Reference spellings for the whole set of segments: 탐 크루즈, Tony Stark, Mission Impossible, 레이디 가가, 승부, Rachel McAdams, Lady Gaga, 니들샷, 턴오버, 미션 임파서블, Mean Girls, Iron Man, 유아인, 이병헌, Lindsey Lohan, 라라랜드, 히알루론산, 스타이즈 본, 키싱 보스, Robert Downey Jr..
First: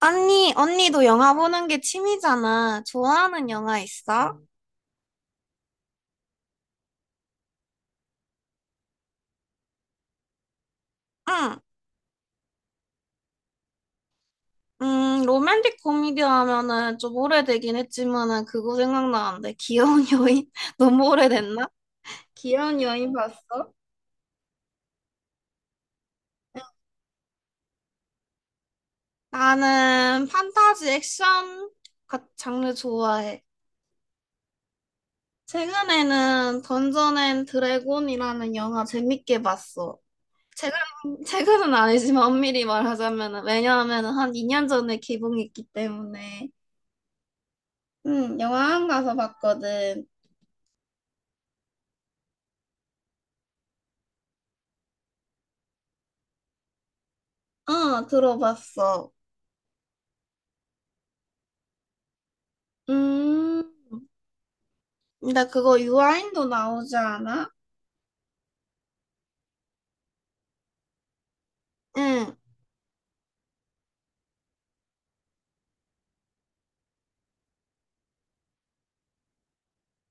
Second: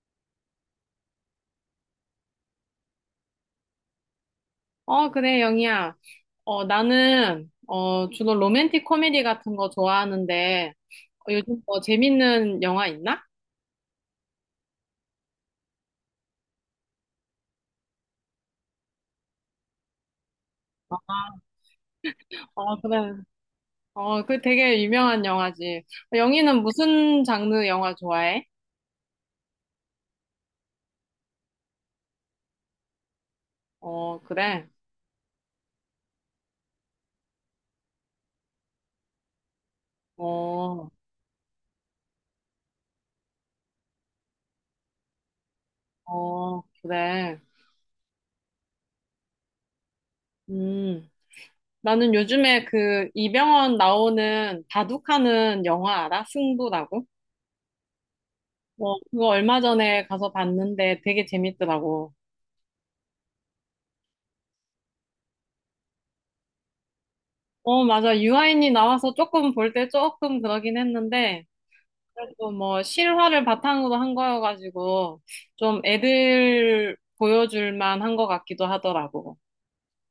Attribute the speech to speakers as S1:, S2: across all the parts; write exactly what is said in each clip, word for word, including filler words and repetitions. S1: 언니, 언니도 영화 보는 게 취미잖아. 좋아하는 영화 있어?
S2: 어, 그래, 영희야. 어, 나는, 어, 주로 로맨틱 코미디 같은 거 좋아하는데, 어, 요즘
S1: 응.
S2: 뭐 재밌는 영화 있나?
S1: 음, 로맨틱 코미디 하면은 좀 오래되긴 했지만은 그거 생각나는데. 귀여운 여인? 너무 오래됐나?
S2: 어,
S1: 귀여운
S2: 그래.
S1: 여인 봤어?
S2: 어, 그 되게 유명한 영화지. 영희는 무슨 장르 영화 좋아해?
S1: 나는 판타지 액션 같- 장르 좋아해.
S2: 어, 그래.
S1: 최근에는 던전 앤 드래곤이라는 영화 재밌게 봤어. 최근,
S2: 어,
S1: 최근은 아니지만 엄밀히 말하자면은, 왜냐하면은 한 이 년 전에 개봉했기 때문에.
S2: 어, 그래.
S1: 응, 영화관 가서 봤거든.
S2: 음. 나는 요즘에 그 이병헌 나오는 바둑하는 영화 알아? 승부라고?
S1: 어,
S2: 어,
S1: 들어봤어.
S2: 그거 얼마 전에 가서 봤는데 되게 재밌더라고.
S1: 음, 근데 그거 유아인도 나오지 않아?
S2: 어, 맞아. 유아인이 나와서 조금 볼 때 조금 그러긴 했는데,
S1: 응.
S2: 그래도 뭐 실화를 바탕으로 한 거여가지고, 좀 애들 보여줄 만한 것 같기도 하더라고.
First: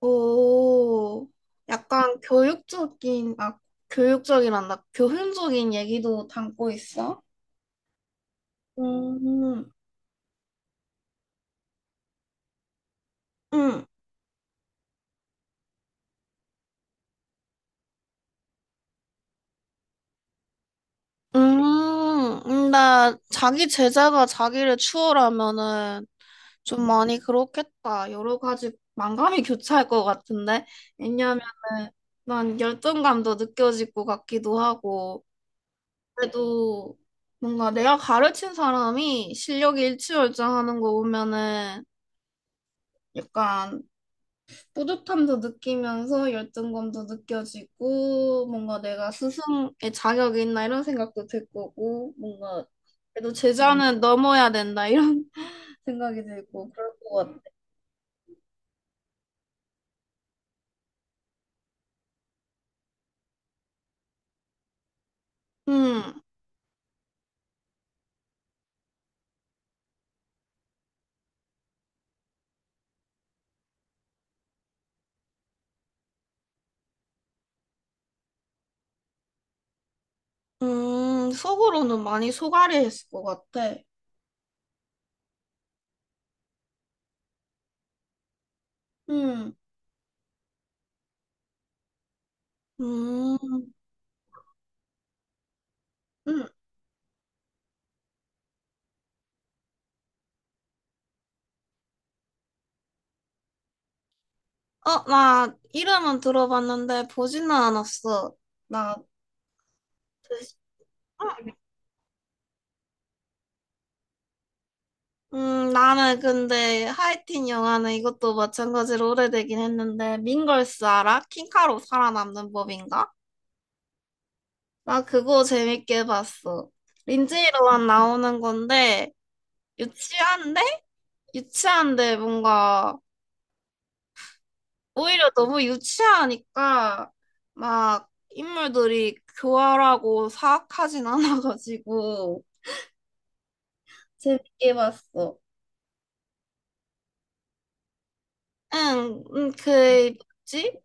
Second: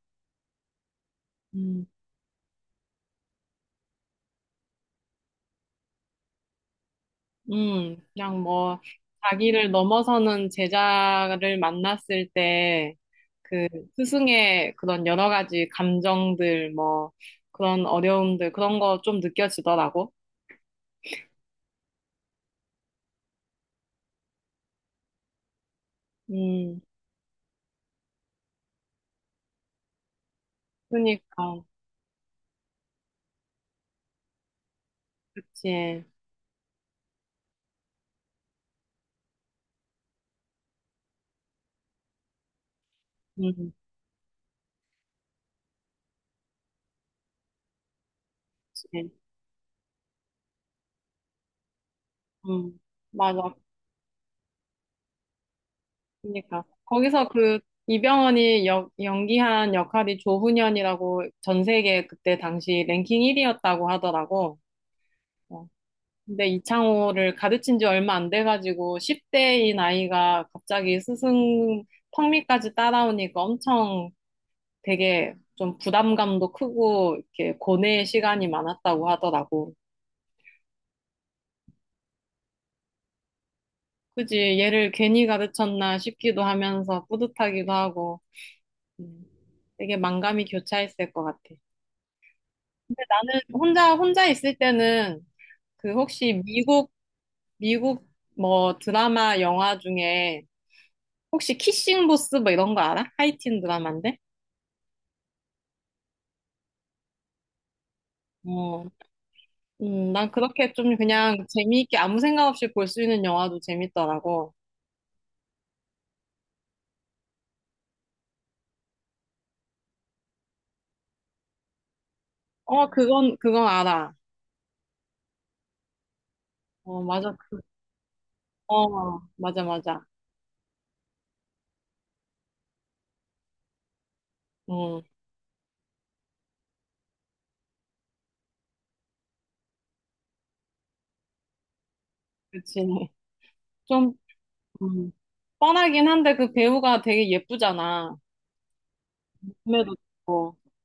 S1: 오,
S2: 음,
S1: 약간 교육적인, 아, 교육적이란다. 교훈적인 얘기도 담고 있어?
S2: 음, 그냥 뭐, 자기를
S1: 음.
S2: 넘어서는 제자를 만났을 때, 그
S1: 응.
S2: 스승의 그런 여러 가지 감정들, 뭐, 그런 어려움들, 그런 거 좀 느껴지더라고.
S1: 음. 나 자기 제자가 자기를 추월하면은
S2: 음,
S1: 좀 많이 그렇겠다. 여러 가지 만감이 교차할 것 같은데. 왜냐면은
S2: 그니까,
S1: 난 열등감도 느껴질 것 같기도 하고.
S2: 그치.
S1: 그래도 뭔가 내가 가르친 사람이 실력이 일취월장하는 거 보면은
S2: 음,
S1: 약간 뿌듯함도 느끼면서 열등감도 느껴지고 뭔가 내가
S2: 그치.
S1: 스승의 자격이 있나 이런 생각도 들 거고 뭔가
S2: 음.
S1: 그래도
S2: 맞아.
S1: 제자는 넘어야 된다 이런 생각이
S2: 그러니까
S1: 들고 그럴 것
S2: 거기서
S1: 같아.
S2: 그 이병헌이 역, 연기한 역할이 조훈현이라고 전 세계 그때 당시 랭킹 일 위였다고 하더라고. 어,
S1: 음.
S2: 근데 이창호를 가르친 지 얼마 안 돼가지고 십 대인 아이가 갑자기 스승 턱밑까지 따라오니까 엄청 되게 좀 부담감도 크고 이렇게 고뇌의 시간이 많았다고 하더라고.
S1: 음, 속으로는 많이 속앓이했을 것 같아.
S2: 그지? 얘를 괜히 가르쳤나 싶기도 하면서 뿌듯하기도 하고 음,
S1: 음...
S2: 되게 만감이 교차했을 것 같아. 근데
S1: 음.
S2: 나는 혼자 혼자 있을 때는 그 혹시
S1: 음.
S2: 미국 미국 뭐 드라마 영화 중에 혹시 키싱 보스 뭐 이런 거 알아? 하이틴 드라마인데?
S1: 어, 나 이름은 들어봤는데 보지는 않았어.
S2: 어.
S1: 나,
S2: 음, 난 그렇게 좀 그냥 재미있게 아무 생각 없이 볼 수 있는 영화도 재밌더라고.
S1: 음, 나는 근데 하이틴 영화는 이것도 마찬가지로 오래되긴 했는데 민걸스 알아? 킹카로 살아남는
S2: 어,
S1: 법인가?
S2: 그건 그건 알아.
S1: 나 그거 재밌게 봤어.
S2: 어, 맞아.
S1: 린지
S2: 그,
S1: 로만 나오는 건데
S2: 어, 맞아 맞아.
S1: 유치한데? 유치한데 뭔가
S2: 음,
S1: 오히려 너무 유치하니까 막 인물들이 교활하고 사악하진 않아가지고
S2: 그치. 좀
S1: 재밌게
S2: 음,
S1: 봤어.
S2: 뻔하긴 한데 그 배우가 되게 예쁘잖아.
S1: 응, 응,
S2: 몸매도
S1: 그
S2: 좋고.
S1: 뭐지?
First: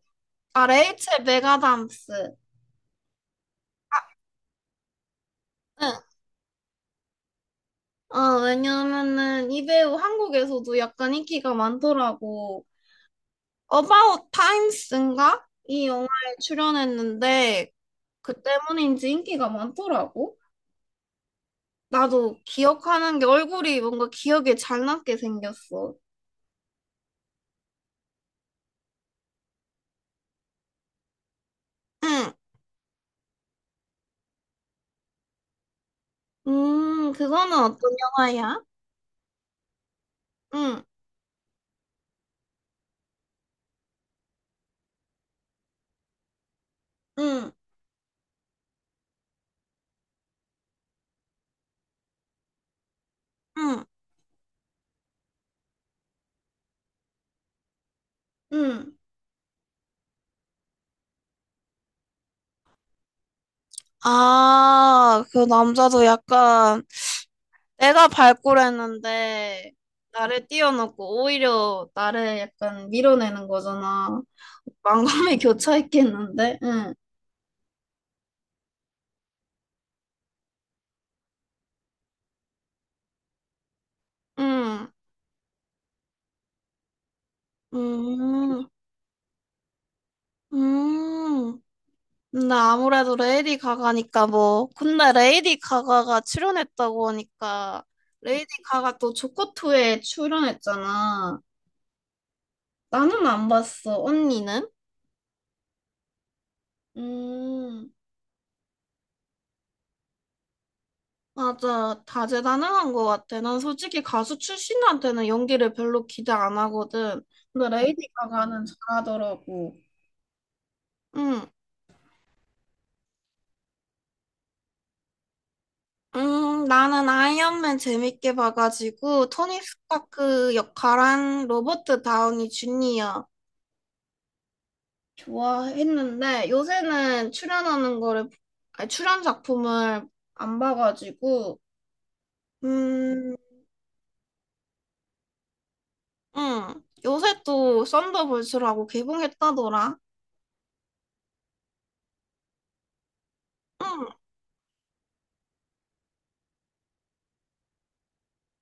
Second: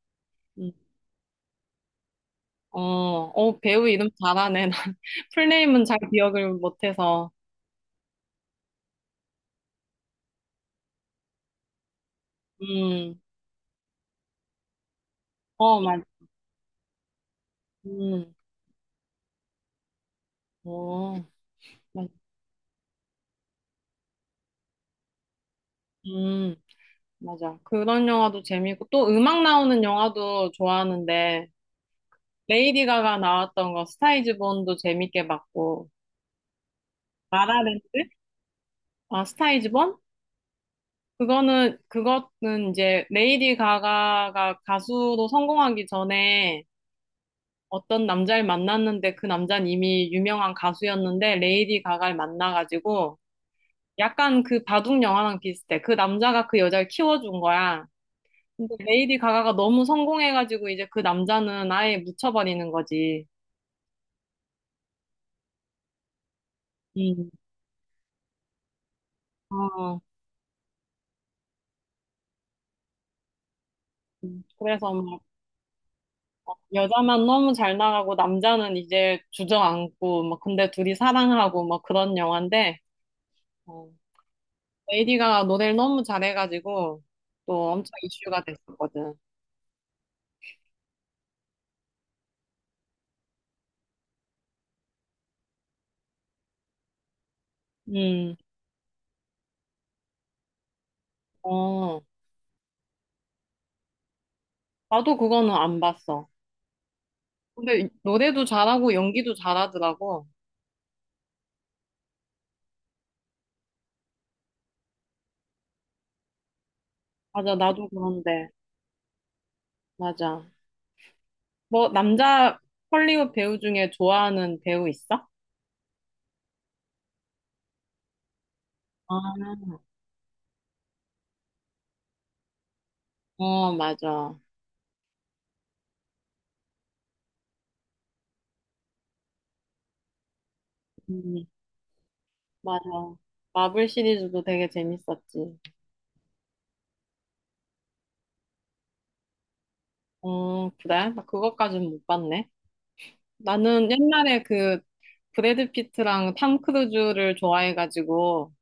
S1: 아
S2: 음.
S1: 레이첼 메가담스.
S2: 어, 어, 배우 이름 잘하네. 풀네임은
S1: 응.
S2: 잘 기억을 못해서.
S1: 어, 왜냐면은 이 배우 한국에서도 약간 인기가 많더라고.
S2: 음,
S1: 어바웃 타임스인가?
S2: 어,
S1: 이
S2: 맞,
S1: 영화에 출연했는데
S2: 음,
S1: 그 때문인지 인기가 많더라고.
S2: 어, 맞,
S1: 나도 기억하는 게 얼굴이 뭔가 기억에 잘 남게 생겼어.
S2: 음, 맞아. 그런 영화도 재밌고, 또 음악 나오는 영화도 좋아하는데,
S1: 응.
S2: 레이디 가가 나왔던 거, 스타이즈 본도 재밌게 봤고,
S1: 음, 그거는 어떤
S2: 라라랜드?
S1: 영화야?
S2: 아, 스타이즈 본?
S1: 응.
S2: 그거는, 그거는 이제, 레이디 가가가 가수로 성공하기 전에,
S1: 응.
S2: 어떤 남자를 만났는데 그 남자는 이미 유명한 가수였는데 레이디 가가를 만나가지고
S1: 응.
S2: 약간 그 바둑 영화랑 비슷해. 그 남자가 그 여자를 키워준 거야. 근데
S1: 응.
S2: 레이디 가가가 너무 성공해가지고 이제 그 남자는 아예 묻혀버리는 거지.
S1: 아, 그 남자도 약간
S2: 음.
S1: 내가 발굴했는데
S2: 어,
S1: 나를 띄워놓고 오히려 나를 약간 밀어내는 거잖아.
S2: 그래서 막
S1: 만감이 교차했겠는데? 응.
S2: 여자만 너무 잘 나가고 남자는 이제 주저앉고 막 근데 둘이 사랑하고 막 그런 영화인데 어,
S1: 응.
S2: 레이디 가가 노래를 너무 잘해가지고 또 엄청 이슈가
S1: 음.
S2: 됐었거든.
S1: 음. 근데 아무래도 레이디 가가니까 뭐 근데 레이디 가가가 출연했다고 하니까
S2: 음,
S1: 레이디 가가 또 조커투에 출연했잖아.
S2: 어,
S1: 나는 안 봤어. 언니는?
S2: 나도 그거는 안 봤어. 근데
S1: 음
S2: 노래도 잘하고 연기도 잘하더라고.
S1: 맞아, 다재다능한 것 같아. 난 솔직히 가수 출신한테는 연기를 별로 기대 안 하거든.
S2: 맞아,
S1: 근데
S2: 나도
S1: 레이디
S2: 그런데.
S1: 가가는 잘하더라고.
S2: 맞아.
S1: 응.
S2: 뭐, 남자 헐리우드 배우 중에 좋아하는 배우 있어?
S1: 음, 나는 아이언맨 재밌게
S2: 아,
S1: 봐가지고 토니 스타크 역할한 로버트 다우니 주니어
S2: 어, 맞아.
S1: 좋아했는데 요새는 출연하는 거를 아니, 출연 작품을 안
S2: 음,
S1: 봐가지고.
S2: 맞아.
S1: 음,
S2: 마블 시리즈도 되게 재밌었지.
S1: 음 요새 또 썬더볼츠라고 개봉했다더라.
S2: 어, 그래? 나 그것까진 못 봤네. 나는
S1: 음.
S2: 옛날에 그 브래드 피트랑 탐 크루즈를 좋아해가지고,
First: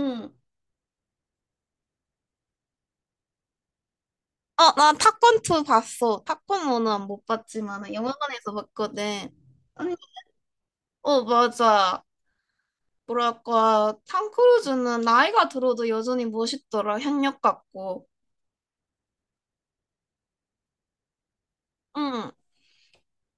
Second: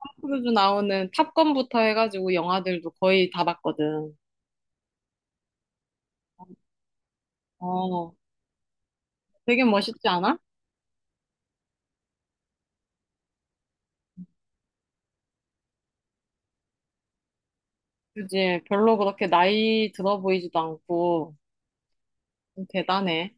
S2: 탐 크루즈 나오는 탑건부터 해가지고 영화들도 거의 다 봤거든.
S1: 어, 나 타건 투 봤어. 타건 원은 못 봤지만
S2: 어,
S1: 영화관에서 봤거든.
S2: 되게
S1: 아니,
S2: 멋있지 않아?
S1: 어, 맞아. 뭐랄까, 탐 크루즈는 나이가 들어도 여전히 멋있더라. 현역 같고.
S2: 그지? 별로 그렇게 나이 들어 보이지도 않고,
S1: 응.
S2: 대단해.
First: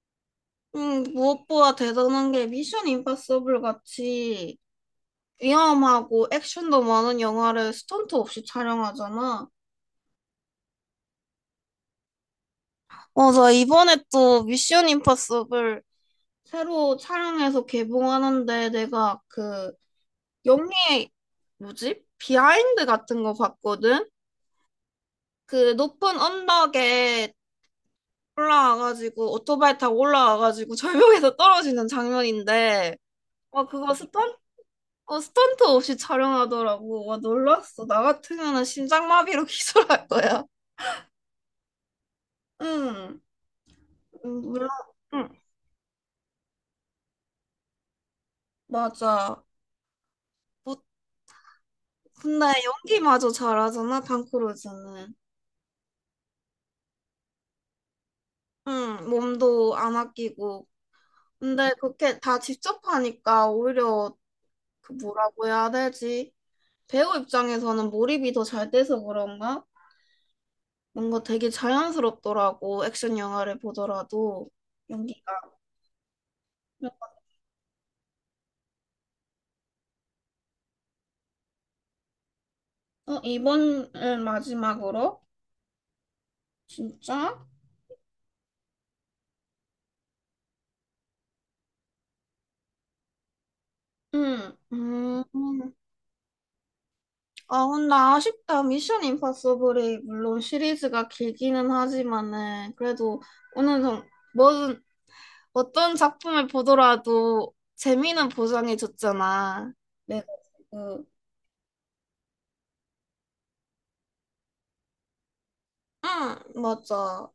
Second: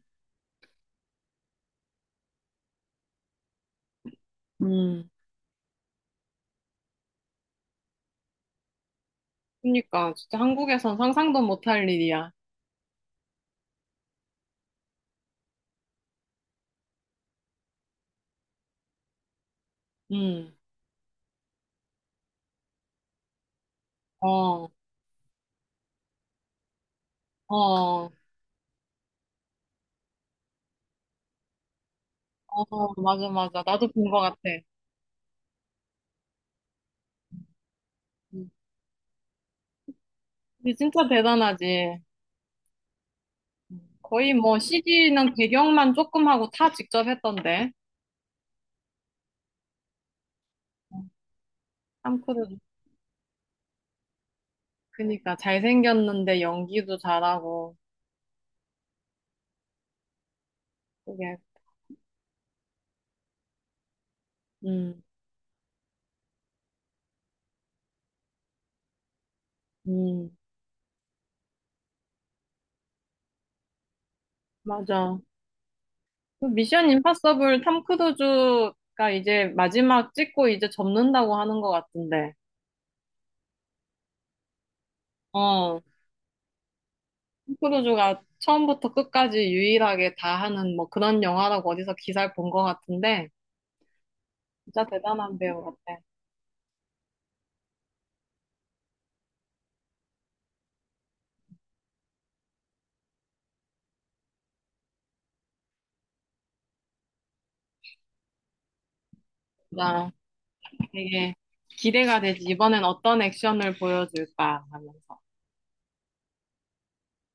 S1: 응, 무엇보다 대단한 게 미션 임파서블 같이
S2: 음,
S1: 위험하고 액션도 많은 영화를 스턴트 없이 촬영하잖아.
S2: 그러니까 진짜 한국에선 상상도 못할 일이야.
S1: 맞아, 이번에 또 미션 임파서블, 새로 촬영해서 개봉하는데 내가 그
S2: 음.
S1: 영리의 뭐지? 비하인드 같은 거 봤거든?
S2: 어,
S1: 그 높은 언덕에
S2: 어,
S1: 올라와가지고 오토바이 타고 올라와가지고 절벽에서 떨어지는
S2: 어,
S1: 장면인데.
S2: 맞아, 맞아.
S1: 와,
S2: 나도
S1: 그거
S2: 본 것
S1: 스턴,
S2: 같아.
S1: 어, 스턴트 없이 촬영하더라고. 와 놀랐어. 나
S2: 음.
S1: 같으면은 심장마비로 기절할 거야.
S2: 근데 진짜 대단하지.
S1: 응.
S2: 음. 거의
S1: 음,
S2: 뭐
S1: 물론, 응.
S2: 씨지는 배경만 조금 하고 다 직접 했던데.
S1: 맞아. 뭐, 근데
S2: 탐크루즈.
S1: 연기마저 잘하잖아, 탕크루즈는.
S2: 그니까 잘생겼는데 연기도 잘하고.
S1: 응, 몸도 안 아끼고.
S2: 그게,
S1: 근데 그렇게 다 직접 하니까 오히려 그
S2: 음,
S1: 뭐라고 해야 되지? 배우 입장에서는 몰입이 더 잘 돼서 그런가?
S2: 음,
S1: 뭔가 되게 자연스럽더라고, 액션 영화를 보더라도.
S2: 맞아.
S1: 연기가.
S2: 그 미션 임파서블 탐크루즈가 이제 마지막 찍고 이제 접는다고 하는 것 같은데.
S1: 어, 이번을 마지막으로?
S2: 어,
S1: 진짜?
S2: 크루즈가 처음부터 끝까지 유일하게 다 하는 뭐 그런 영화라고 어디서 기사를 본 것 같은데
S1: 응.
S2: 진짜 대단한 배우
S1: 음.
S2: 같아.
S1: 아, 근데 아쉽다. 미션 임파서블이 물론 시리즈가 길기는 하지만은 그래도 어느 정도 뭐든 어떤 작품을 보더라도 재미는 보장해줬잖아.
S2: 진짜
S1: 내가 지금
S2: 되게 기대가 되지. 이번엔 어떤 액션을 보여줄까 하면서.
S1: 응, 맞아.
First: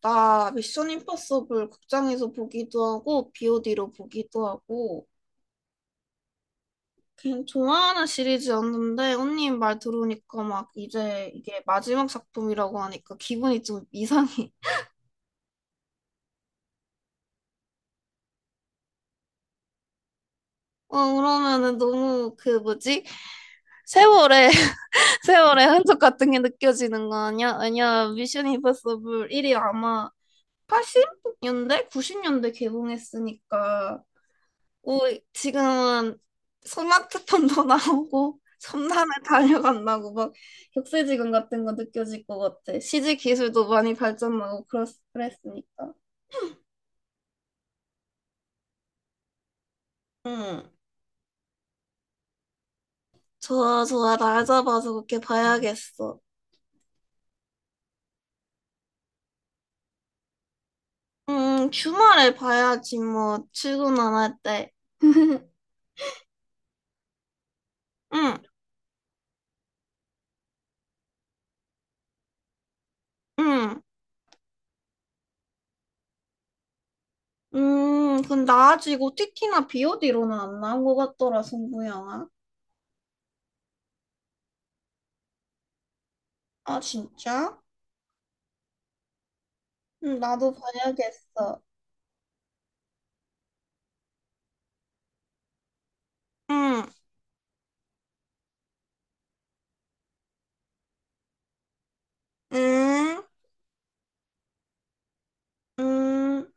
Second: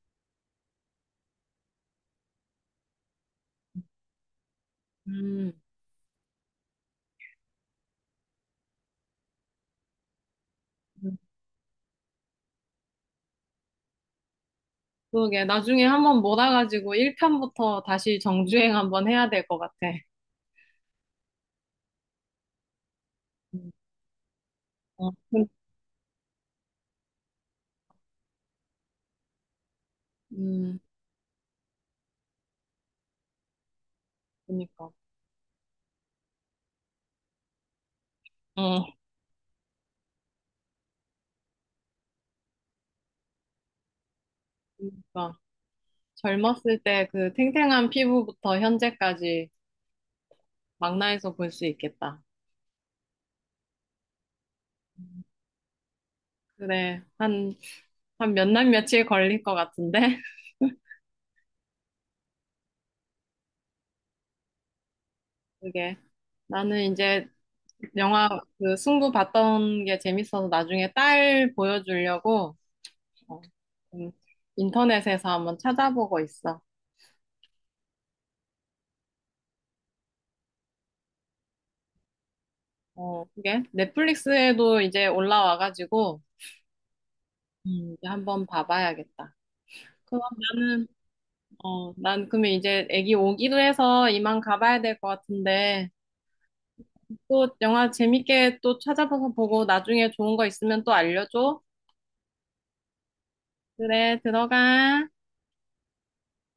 S1: 나 미션 임파서블 극장에서 보기도 하고 비오디로 보기도 하고
S2: 음,
S1: 그냥 좋아하는 시리즈였는데 언니 말 들으니까 막
S2: 음.
S1: 이제 이게 마지막 작품이라고 하니까 기분이 좀 이상해.
S2: 그러게. 나중에 한번 몰아가지고 일 편부터 다시 정주행 한번 해야 될 것 같아.
S1: 어, 그러면은 너무 그 뭐지?
S2: 음,
S1: 세월의
S2: 어, 그-
S1: 세월의 흔적 같은 게 느껴지는 거 아니야? 아니야, 미션 임파서블 일이 아마
S2: 음,
S1: 팔십 년대, 구십 년대 개봉했으니까.
S2: 그니까.
S1: 오, 지금은 스마트폰도 나오고
S2: 어,
S1: 첨단에 달려간다고 막 격세지감 같은 거 느껴질 것 같아. 씨지 기술도 많이 발전하고 그랬,
S2: 그니까.
S1: 그랬으니까.
S2: 젊었을 때 그 탱탱한 피부부터 현재까지
S1: 응,
S2: 망라해서 볼 수 있겠다.
S1: 좋아, 좋아. 날 잡아서 그렇게 봐야겠어.
S2: 그래. 한 한 몇 날 며칠 걸릴 것 같은데
S1: 음, 주말에 봐야지 뭐 출근 안 할 때.
S2: 그게 나는 이제 영화
S1: 응.
S2: 그 승부 봤던 게 재밌어서 나중에 딸 보여주려고 어,
S1: 응.
S2: 음, 인터넷에서 한번 찾아보고 있어.
S1: 음, 근데 아직 o 티티나 비오디로는 안 나온 것 같더라, 승부영화.
S2: 어, 그게 넷플릭스에도 이제 올라와가지고
S1: 아, 진짜?
S2: 음, 이제 한번 봐봐야겠다.
S1: 응,
S2: 그럼
S1: 나도
S2: 나는
S1: 봐야겠어.
S2: 어, 난 그러면 이제 애기 오기도 해서 이만 가봐야 될 것 같은데
S1: 응.
S2: 또 영화 재밌게 또 찾아봐서 보고 나중에 좋은 거 있으면 또 알려줘.
S1: 응.
S2: 그래, 들어가.
S1: 응.